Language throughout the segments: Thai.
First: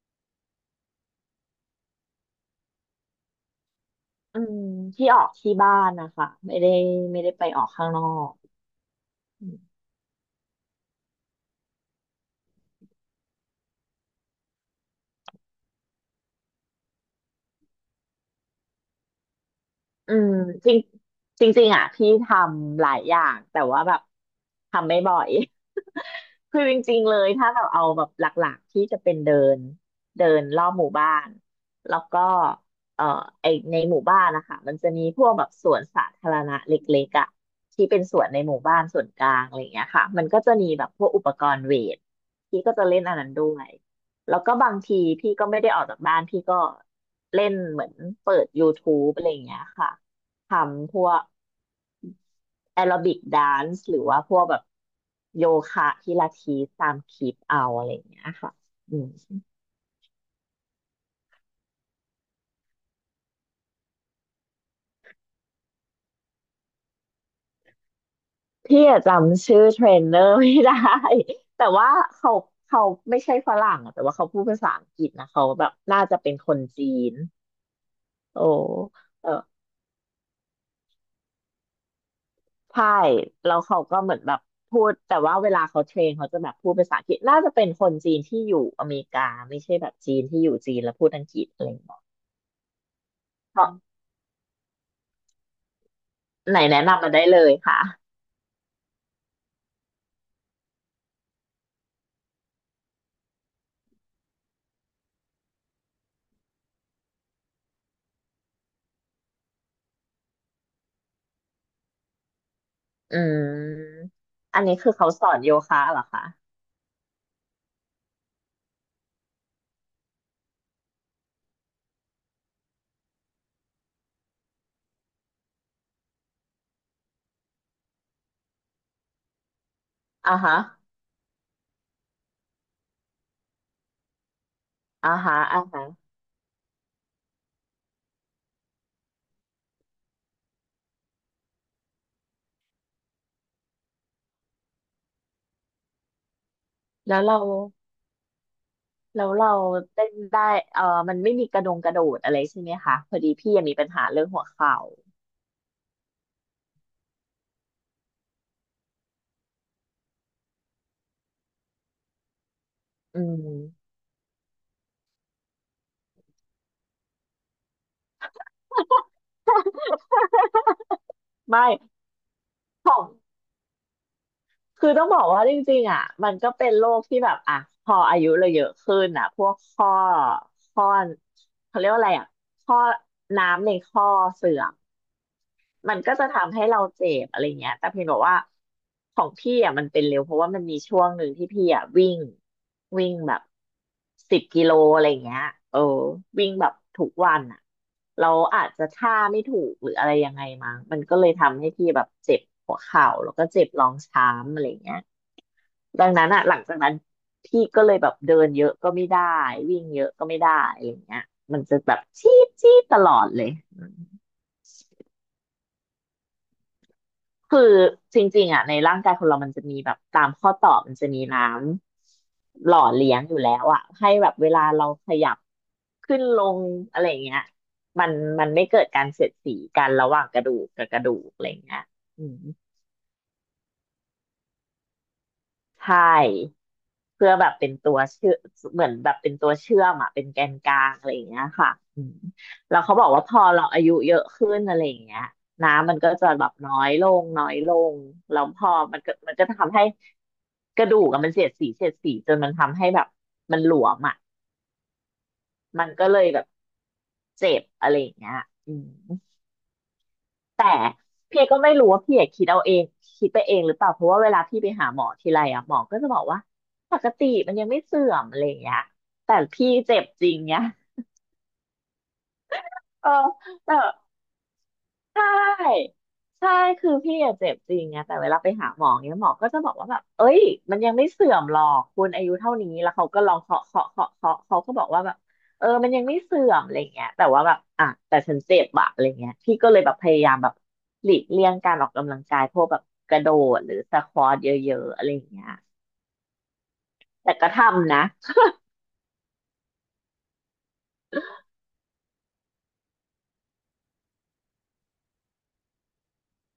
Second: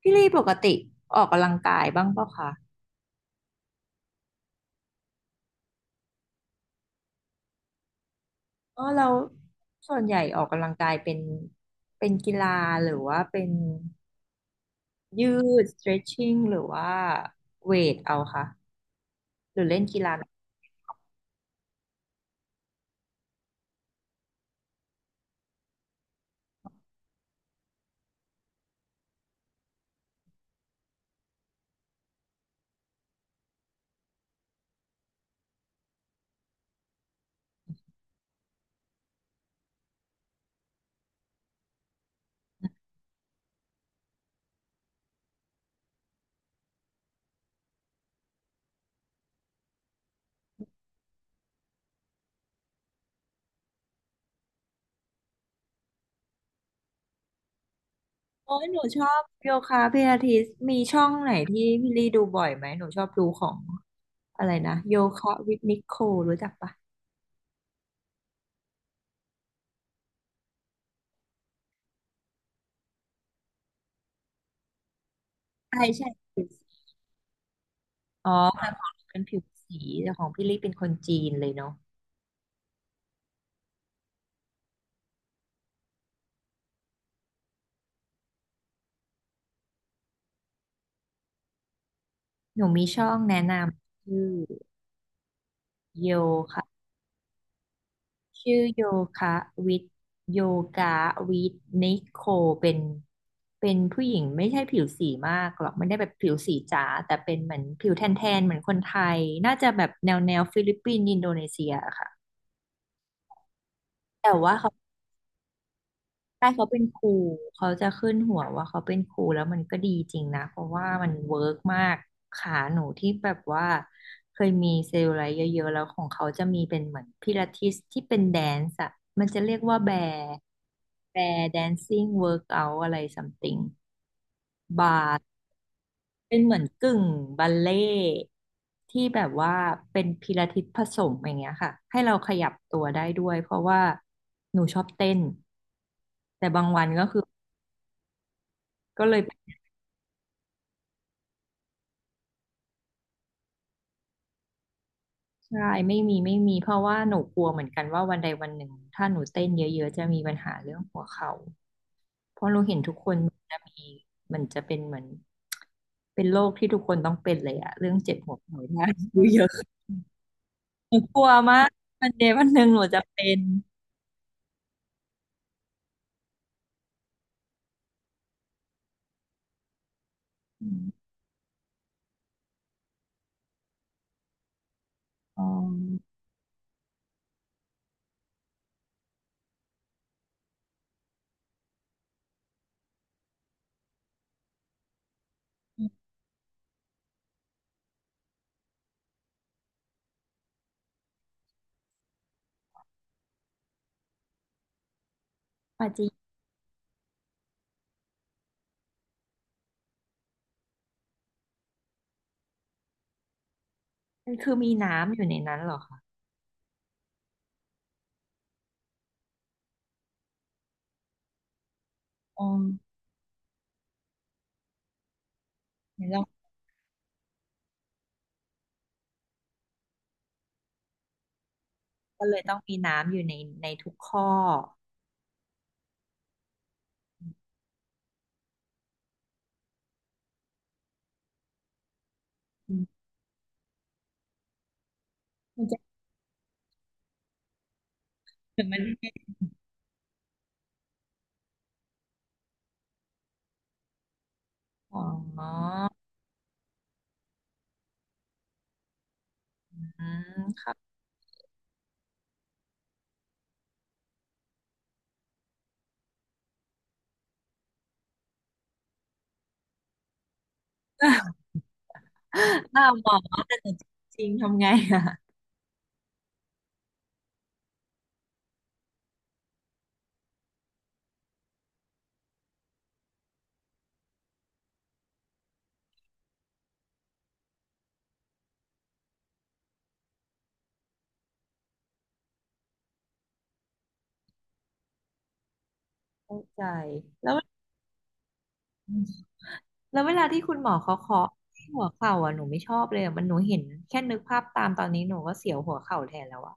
พี่ลี่ปกติออกกำลังกายบ้างเปล่าคะอืมที่ออกที่บ้านนะคะไม่ได้ไม่ได้ไปออกข้างนอกอ๋อเราส่วนใหญ่ออกกำลังกายเป็นเป็นกีฬาหรือว่าเป็นยืด stretching หรือว่าเวทเอาค่ะหรือเล่นกีอืฬามจริงจริงๆอ่ะพี่ทำหลายอย่างแต่ว่าแบบทำไม่บ่อย คือจริงๆเลยถ้าแบบเอาแบบหลักๆที่จะเป็นเดินเดินรอบหมู่บ้านแล้วก็เอ่อไอในหมู่บ้านนะคะมันจะมีพวกแบบสวนสาธารณะเล็กๆอ่ะที่เป็นสวนในหมู่บ้านส่วนกลางอะไรอย่างเงี้ยค่ะมันก็จะมีแบบพวกอุปกรณ์เวทพี่ก็จะเล่นอันนั้นด้วย แล้วก็บางทีพี่ก็ไม่ได้ออกจากบ้านพี่ก็เล่นเหมือนเปิด YouTube อะไรอย่างเงี้ยค่ะทำพวกแอโรบิกแดนซ์หรือว่าพวกแบบโยคะพิลาทิสตามคลิปเอาอะไรอย่างเงี้ยค่ะโอ้ยหนูอืชมอบโยคะพิลาทิสมีช่องไหนที่พี่ลี่ดูบ่อยไหมหนูชอบดูของอะไรนะโยคะวิทนิโครู้จักปะพี่อะจำชื่อเทรนเนอร์ไม่ได้ แต่ว่าเขาเขาไม่ใช่ฝรั่งอะแต่ว่าเขาพูดภาษาอังกฤษนะเขาแบบใช่น่าจะใช่เป็นคนจีนอ๋อโอแต่ของหนู้ เป็นผิวสีแต่ของพี่ลี่เป็นคนจีนเลยเนาะใช่แล้วเขาก็เหมือนแบบพูดแต่ว่าเวลาเขาเทรนเขาจะแบบพูดภาษาอังกฤษน่าจะเป็นคนจีนที่อยู่อเมริกาไม่ใช่แบบจีนที่อยู่จีนแล้วพูดอังกฤษอะไรอย่างเงี้ยหนูมีช่องแนะนเพราะำชื่อ โยไหนคะแนะนำมาได้เลยค่ะชื่อโยคะวิทโยกาวิทนิโคเป็นเป็นผู้หญิงไม่ใช่ผิวสีมากหรอกไม่ได้แบบผิวสีจ๋าแต่เป็นเหมือนผิวแทนๆเหมือนคนไทยน่าจะแบบแนวฟิลิปปินส์อินโดนีเซียอะค่ะอืมแต่ว่าอันเขา นี้คือเขาสอนโยคะเหรอคะใช่เขาเป็นครูเขาจะขึ้นหัวว่าเขาเป็นครูแล้วมันก็ดีจริงนะเพราะว่ามันเวิร์กมากขาหนูที่แบบว่าเคยมีเซลล์อะไรเยอะๆแล้วของเขาจะมีเป็นเหมือนพิลาทิสที่เป็นแดนซ์อะมันจะเรียกว่าแบร์อ่าฮะแบร์แดนซิ่งเวิร์กเอาอะไรซัมติงบาอ่าร์ฮะอ่าฮะเป็นเหมือนกึ่งบัลเล่ต์ที่แบบว่าเป็นพิลาทิสผสมอย่างเงี้ยค่ะให้เราขยับตัวได้ด้วยเพราะว่าหนูชอบเต้นแต่บางวันก็แล้คืวอเราก็เลย แล้วเราเต้นได้เออมันไม่มีกระดงกระโดดอะไรใช่ไหมคะพอดีพี่ยังมีปัญหาเรื่องหัวเข่าใช่ไม่มีไม่มีเพราะว่าหนูกลัวเหมือนกันว่าวันใดวันหนึ่งถ้าหนูเต้นเยอะๆจะมีปัญหาเรื่องหัวเข่าเพราะหนูเห็นทุกคนอืมันจะมีมมันจะเป็นเหมือนเป็นโรคที่ทุกคนต้องเป็นเลยอะเรื่องเจ็บหัวเข่าดูเยอะหนูกลัวมาไม่ กวันใดวันหนึ่งหนูจะเป็นคือต้องบอกว่าจริงๆอ่ะมันก็เป็นโรคที่แบบอ่ะพออายุเราเยอะขึ้นอ่ะพวกข้ออข้อมเขาเรียกว่าอะไรอ่ะข้อน้ำในข้อเสื่อมอ๋มันก็อจะทำให้เราเจ็บอะไรเงี้ยแต่เพียงแต่ว่าของพี่อ่ะมันเป็นเร็วเพราะว่ามันมีช่วงหนึ่งที่พี่อ่ะวิ่งวิ่งแบบ10 กิโลอะไรเงี้ยเออวิ่งแบบทุกวันอ่ะเราอาจจะท่าไม่ถูกหรืออะไรยังไงมั้งมันก็เลยทำให้พี่แบบเจ็บหัวเข่าแล้วก็เจ็บรองช้ำอะไรเงี้ย ปาดัจิงนั้นอะหลังจากนั้นพี่ก็เลยแบบเดินเยอะก็ไม่ได้วิ่งเยอะก็ไม่ได้อะไรอย่างเงี้ยมันจะแบบชี้ตลอดเลยืมันคือมีน้ำอยู่ในนั้นเหรอคะคือจริงๆอะในร่างกายคนเรามันจะมีแบบตามข้อต่อมันจะมีน้อ๋อำหล่อเลี้ยงอยู่แล้วอะให้แบบเวลาเราขยับขึ้นลเรางอะไรอย่างเงี้ยมันมันไม่เกิดการเสียดสีกันระหว่างกระดูกกับกระดูกอะไรอย่างเงี้ยอืก็เลม ยต้องมีน้ำอยู่ในทุกข้อใช่เพื่อแบบเป็นตัวเชื่อเหมือนแบบเป็นตัวเชื่อมอะเป็นแกนกลางอะไรอย่างเงี้ยค่ะอืมอืแล้วเขาบมอกว่าพอเราอายุเยอะขึ้นอะไรอย่างเงี้ยมันจะน้ำมันก็จะแบบน้อยลงน้อยลงแล้วพอมันมันก็ทำให้กระดูกอะมันเสียดสีจนมันทำให้แบบมันหลวมอะอ๋อมันก็เลยแบบเจ็บอะไรอย่างเงี้ยอืม อืมคแต่รับ พี่ก็ไม่รู้ว่าพี่อะคิดเอาเองคิดไปเองหรือเปล่าเพราะว่าเวลาพี่ไปหาหมอทีไรอ่ะหมอก็จะบอกว่าปกติมันยังไม่เสื่อมอะไรอย่างเงี้ยแต่พี่เจ็บจริงเนี้ยหน้าหเอมออแต่จแต่ ริงๆทำไงอะใช่ใช่คือพี่อะเจ็บจริงไงแต่เวลาไปหาหมอเนี้ยหมอก็จะบอกว่าแบบเอ้ยมันยังไม่เสื่อมหรอกคุณอายุเท่านี้แล้วเขาก็ลองเคาะเขาก็บอกว่าแบบเออมันยังไม่เสื่อมอะไรเงี้ยแต่ว่าแบบอ่ะแต่ฉันเจ็บอะอะไรเงี้ยพี่ก็เลยแบบพยายามแบบหลีกเลี่ยงการออกกำลังกายพวกแบบกระโดดหรือสควอทเยอะๆอะไรเงี้ยเข้าใจแล้แต่วก็ทำนะ แล้วเวลาที่คุณหมอเขาเคาะที่หัวเข่าอ่ะหนูไม่ชอบเลยอะมันหนูเห็นแค่นึกภาพตามตอนนี้หนูก็เสียวหัวเข่าแทนแล้วอะ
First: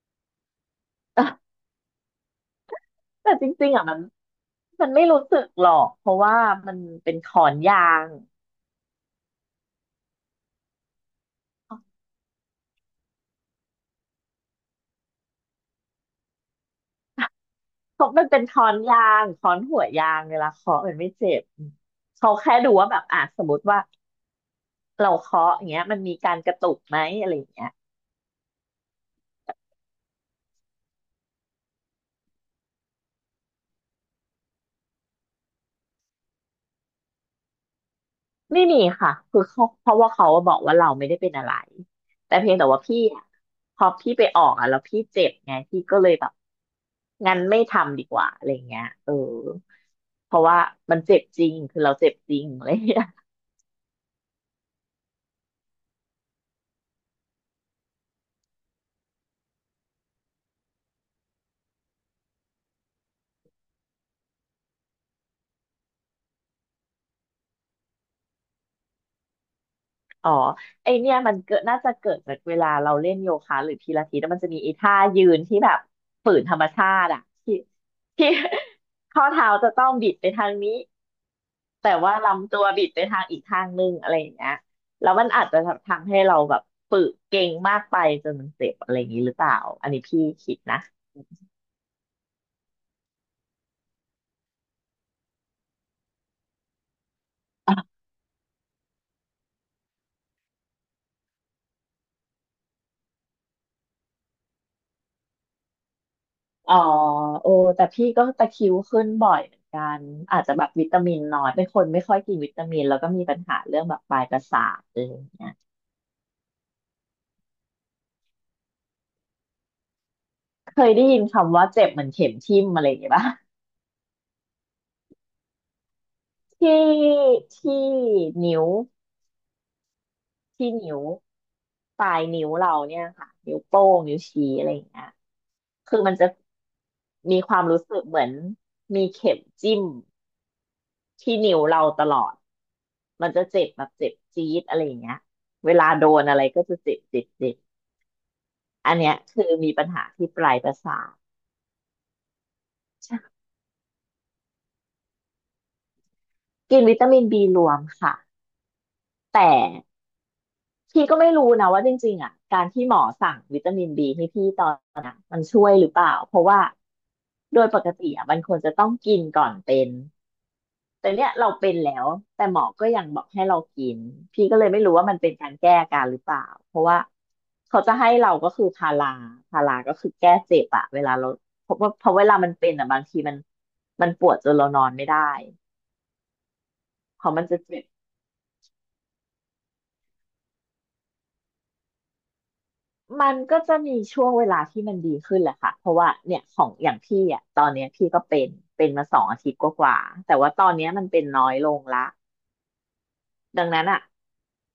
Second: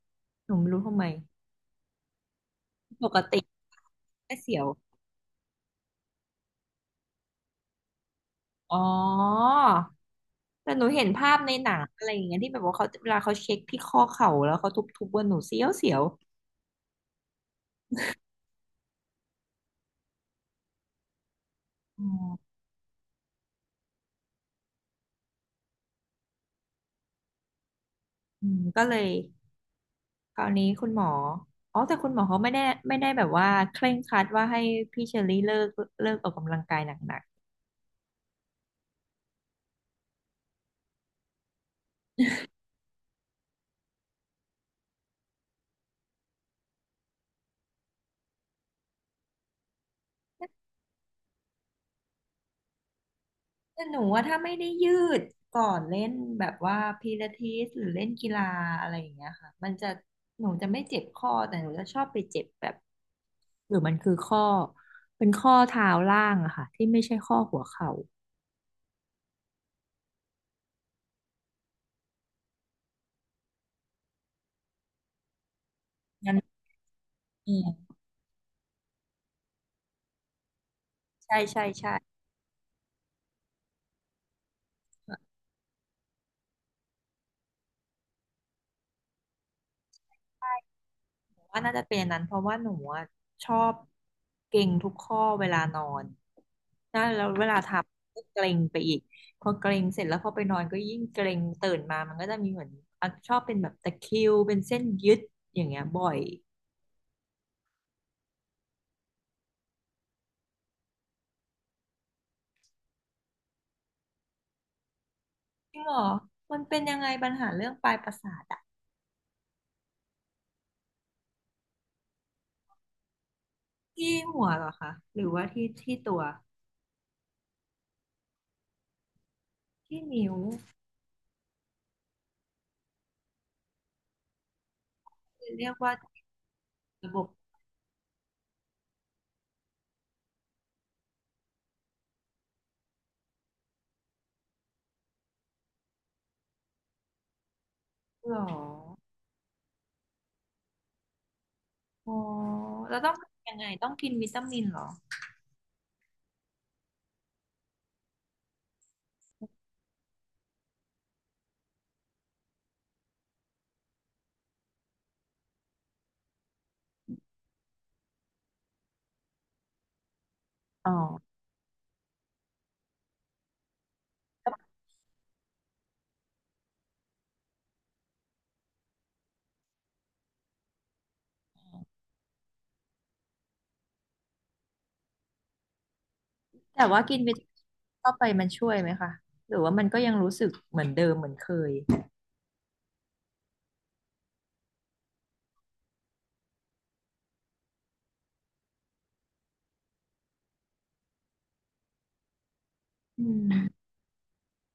หนูไม่รู้ทำไมปก แต่ติจริงๆอ่ะมันแค่เสียวมันไม่รู้สึกหรอกเพราะว่ามันเป็นขอนยาง อ๋อแต่หนูเห็นภาพในหนังอะไรอย่างเงี้ยที่แบบว่าเขาเวลาเขาเช็คที่ข้อเข่าแล้วเขาทุบๆว่าหนูเสียวเสียวเขามันเป็นค้อนยางค้อนหัวยางเวลาเคาะมันไม่เจ็บอ๋เขาอแค่ดูว่าแบบอ่ะสมมติว่าเราเคาะอย่างเงี้ยมันมีการกระตุกไหมอะไรอย่างเงี้ยอืมก็เลย คราวนี้คุณหมออ๋อแต่คุณหมอเขาไม่ได้ไม่ได้แบบว่าเคร่งครัดว่าให้พี่เชอรี่เลิกออกกำลังกายหนักไม่มีค่ะคือเขาเพราะว่าเขาบอกว่าเราไม่ได้เป็นอะไรแต่เพียงแต่ว่าพี่อะพอพี่ไปออกอ่ะแล้วพี่เจ็บไงพี่ก็เลยแบบงั้นไม่ทำดีกว่าอะไรเงี้ยเออเพราะว่ามันเจ็บจริงคือเราเจ็บจริงอะไรเงี้ย ๆแต่หนูว่าถ้าไม่ได้ยืดก่อนเล่นแบบว่าพิลาทิสหรือเล่นกีฬาอะไรอย่างเงี้ยค่ะมันจะหนูจะไม่เจ็บข้อแต่หนูจะชอบไปเจ็บแบบหรือมันคือข้อเป็นข้อเท้าล่างอะค่ะที่ไม่ใช่ข้อหัวเข่าอ๋อไอเนี่ยมันเกิดน่าจะเกิดจากเวลาเราเล่นโยคะหรือพิลาทิสแล้วมันจะมีไอ้ท่ายืนที่แบบฝืงั้นนธรรมชาติอะที่เออที่ ข้อเท้าจะต้องบิดไปทางนี้ใช่ใช่แต่ใช่ ว่าลำตัวบิดไปทางอีกทางนึงอะไรอย่างเงี้ยแล้วมันอาจจะทำให้เราแบบฝึกเก่งมากไปจนมันเจ็บอะไรอย่างนี้หรือเปล่าอันนี้พี่คิดนะว่าน่าจะเป็นอันนั้นเพราะว่าหนูอะชอบเกร็งทุกข้อเวลานอนนะแล้วเวลาทำก็เกร็งไปอีกพอเกร็งเสร็จแล้วพอไปนอนก็ยิ่งเกร็งตื่นมามันก็จะมีเหมือนอ่ะชอบเป็นแบบตะคริวเป็นเส้นยึดอย่างเงี้ยบ่อยอ๋อโอ้แต่พี่ก็ตะคริวขึ้นบ่อยเหมือนกันอาจจะแบบวิตามินน้อยเป็นคนไม่ค่อยกินวิตามินแล้วก็มีปัญหาเรื่องแบบปลายประสาทอะไรอย่างเงี้ย จริงเหรอมันเป็นยังไงปัญหาเรื่องปลายประสาทอะเคยได้ยินคำว่าเจ็บเหมือนเข็มทิ่มอะไรอย่างเงี้ยป่ะ ที่หัวเหรอคะหรือว่าที่ที่ตัวที่ที่นิ้วที่นิ้วที่นิ้วปลายนิ้วเราเนี่ยค่ะนิ้วโป้งนิ้วชี้อะไรอย่างเงี้ยเรียกว่าคือมันจะระบมีบความรู้สึกเหมือนมีเข็มจิ้มที่นิ้วเราตลอดมันจะเจ็บแบบเจ็บจี๊ดอะไรอย่างเงี้ยเวลาโดนอะไรก็จะเจ็บเจ็บเจ็บหรออันเนี้ยคือมีปัญหาที่ปลายประสาทอ๋อแล้วต้องยังไงต้องกินวิตามินเหรอกินวิตามินบีรวมค่ะแต่ พี่ก็ไม่รู้นะว่าจริงๆอ่ะการที่หมอสั่งวิตามินบีให้พี่ตอนนั้นอะมันช่วยหรือเปล่าเพราะว่าโดยปกติอ่ะมันควรจะต้องกินก่อนเป็นอ๋อ แต่เนี้ยเราเป็นแล้วแต่หมอก็ยังบอกให้เรากินพี่ก็เลยไม่รู้ว่ามันเป็นการแก้อาการหรือเปล่าเพราะว่าเขาจะให้เราก็คือพาราพาราก็คือแก้เจ็บอะเวลาเราเพราะว่าเพราะเวลามันเป็นอ่ะบางทีมันปวดจนเรานอนไม่ได้แต่ว่ากินเพราะวิมัตานจะมินเจ็บ เข้าไปมันช่วยไหมคะหรือว่ามันก็ยังรู้สึกเหมือนเดิมเหมือนเคยมันก็จะมีช่วงเวลาที่มันดีขึ้นแหละค่ะ เพราะว่าเนี่ยของอย่างพี่อ่ะตอนเนี้ยพี่ก็เป็นเป็นมา2 อาทิตย์กว่าๆแต่ว่าตอนเนี้ยมันเป็นน้อยลงละ อืดังนั้นมอ่ะ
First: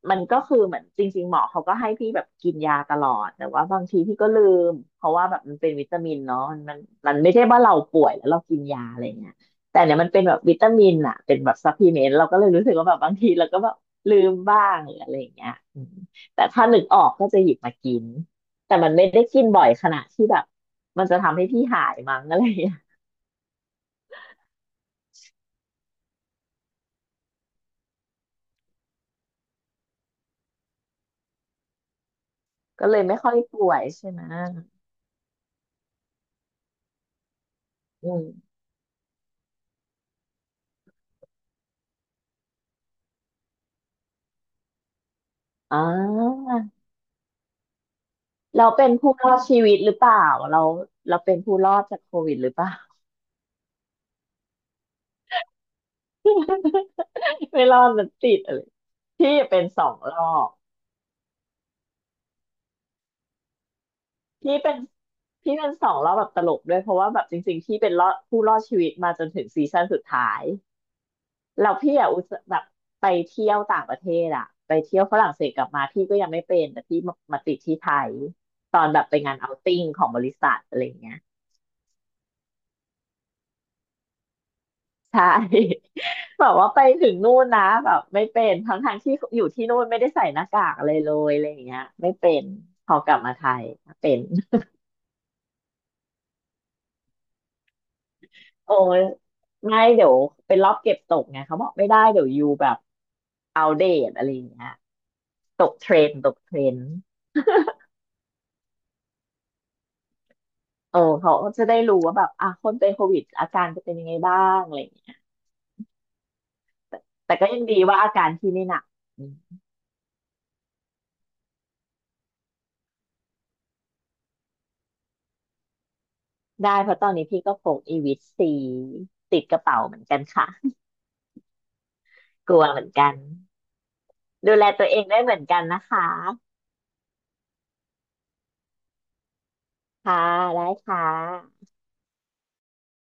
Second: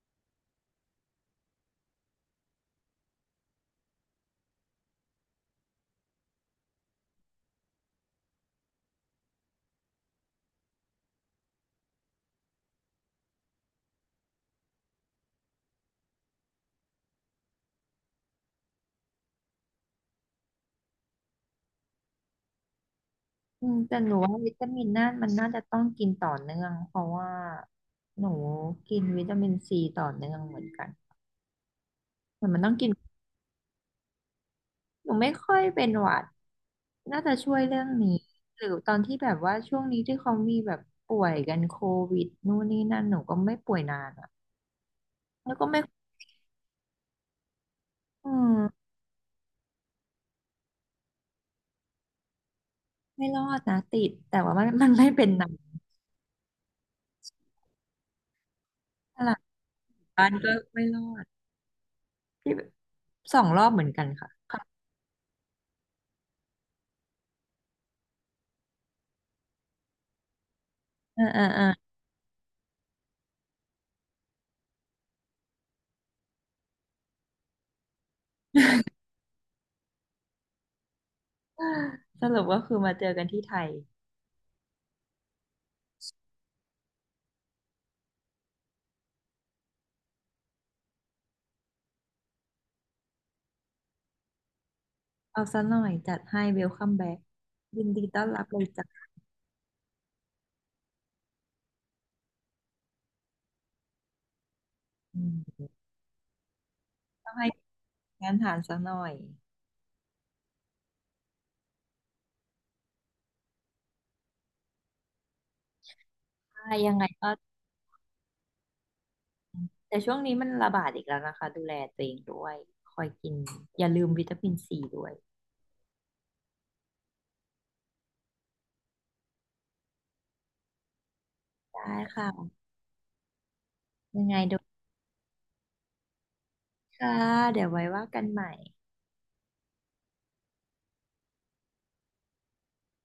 มันก็คือเหมือนจริงๆหมอเขาก็ให้พี่แบบกินยาตลอดแต่ว่าบางทีพี่ก็ลืมเพราะว่าแบบมันเป็นวิตามินเนาะมันมันไม่ใช่ว่าเราป่วยแล้วเรากินยาอะไรเงี้ยแต่เนี่ยมันเป็นแบบวิตามินอ่ะเป็นแบบซัพพลีเมนต์เราก็เลยรู้สึกว่าแบบบางทีเราก็แบบลืมบ้างหรืออะไรอย่างเงี้ยอืมแต่ถ้านึกออกก็จะหยิบมากินแต่มันไม่ได้กินบ่อยขนาดที่แบบมันจะทำให้พี่หายมั้งอะไรอย่างเงี้ยอืมแต่หนูว่าวิตามินน่ามันน่าจะต้องกินต่อเนื่องเพราะว่าหนูกินวิตามินซีต่อเนื่องเหมือนกันเหมือนมันต้องก็กินเลยไม่ค่อยป่วยใช่ไหมหนูไม่ค่อยเป็นหวัดน่าจะช่วยเรื่องอืนี้มหรือตอนที่แบบว่าช่วงนี้ที่เขามีแบบป่วยกันโควิดนู่นนี่นั่นหนูก็ไม่ป่วยนานอ่ะแล้วก็อ๋ไม่อ อืมเราเป็นผู้รอดชีวิตหรือเปล่าเราเราเป็นผู้รอดจากโควิดหรือเปล่า ไม่รอดนะติดแต่ว่ามัน มันไม่เป็นหนัก ไม่รอดมันติดอะไรตพี่ลาดเป็นสองรบ้าอนบก็ไม่รอด พี่สองรอบเหมือนกันค่ะพี่ค่ะเป็นพี่เป็นสองรอบแบบตลกด้วยเพราะว่าแบบจริงๆพี่เป็นรอดผู้รอดชีวิตมาจนถึงซีซั่นสุดท้ายเออเออเออแล้วพี่อะอุตส่าห์แบบไปเที่ยวต่างประเทศอะไปเที่ยวฝรั่งเศสกลับมาพี่ก็ยังไม่เป็นแต่พี่มาติดที่ไทยตอนแบบไปงานเอาติ้งของบริษัทอะไรอย่างเงี้ย สรุปก็คือมาเจอกันที่ไทยใช่ แบบว่าไปถึงนู่นนะแบบไม่เป็นทั้งทางที่อยู่ที่นู่นไม่ได้ใส่หน้ากากอะไรเลยอะไรอย่างเงี้ยไม่เป็นพอกลับมาไทยเป็น เอาซะหน่อยจัดให้เวลคัมแบ็กยินดีต้อนรับเล ยโอ้ยจ้ะไม่เดี๋ยวเป็นรอบเก็บตกไงเขาบอกไม่ได้เดี๋ยวยูแบบเอาเดตอะไรอย่างเงี้ยอืตมกเทรนด์ตกเทรนด์ต้องให้งานฐานซะหน่อยเออเขาก็จะได้รู้ว่าแบบอ่ะคนเป็นโควิดอาการจะเป็นยังไงบ้างอะไรอย่างเงี้ยใช่ยังไงก็แต่ก็ยังดีว่าอาการพี่ไม่หนักอืมแต่ช่วงนี้มันระบาดอีกแล้วนะคะดูแลตัวเองด้วยคอยกินอย่าลืมวิตามินซีด้วยได้เพราะตอนนี้พี่ก็พกอีวิตซีติดกระเป๋าเหมือนกันค่ะ ได้กค่ะลัวเหมือนกันยังไงดูเดูแลตัวเองได้เหมือนกันนะคะค่ะเดี๋ยวไว้ว่ากันใหม่ค่ะได้ค่ะ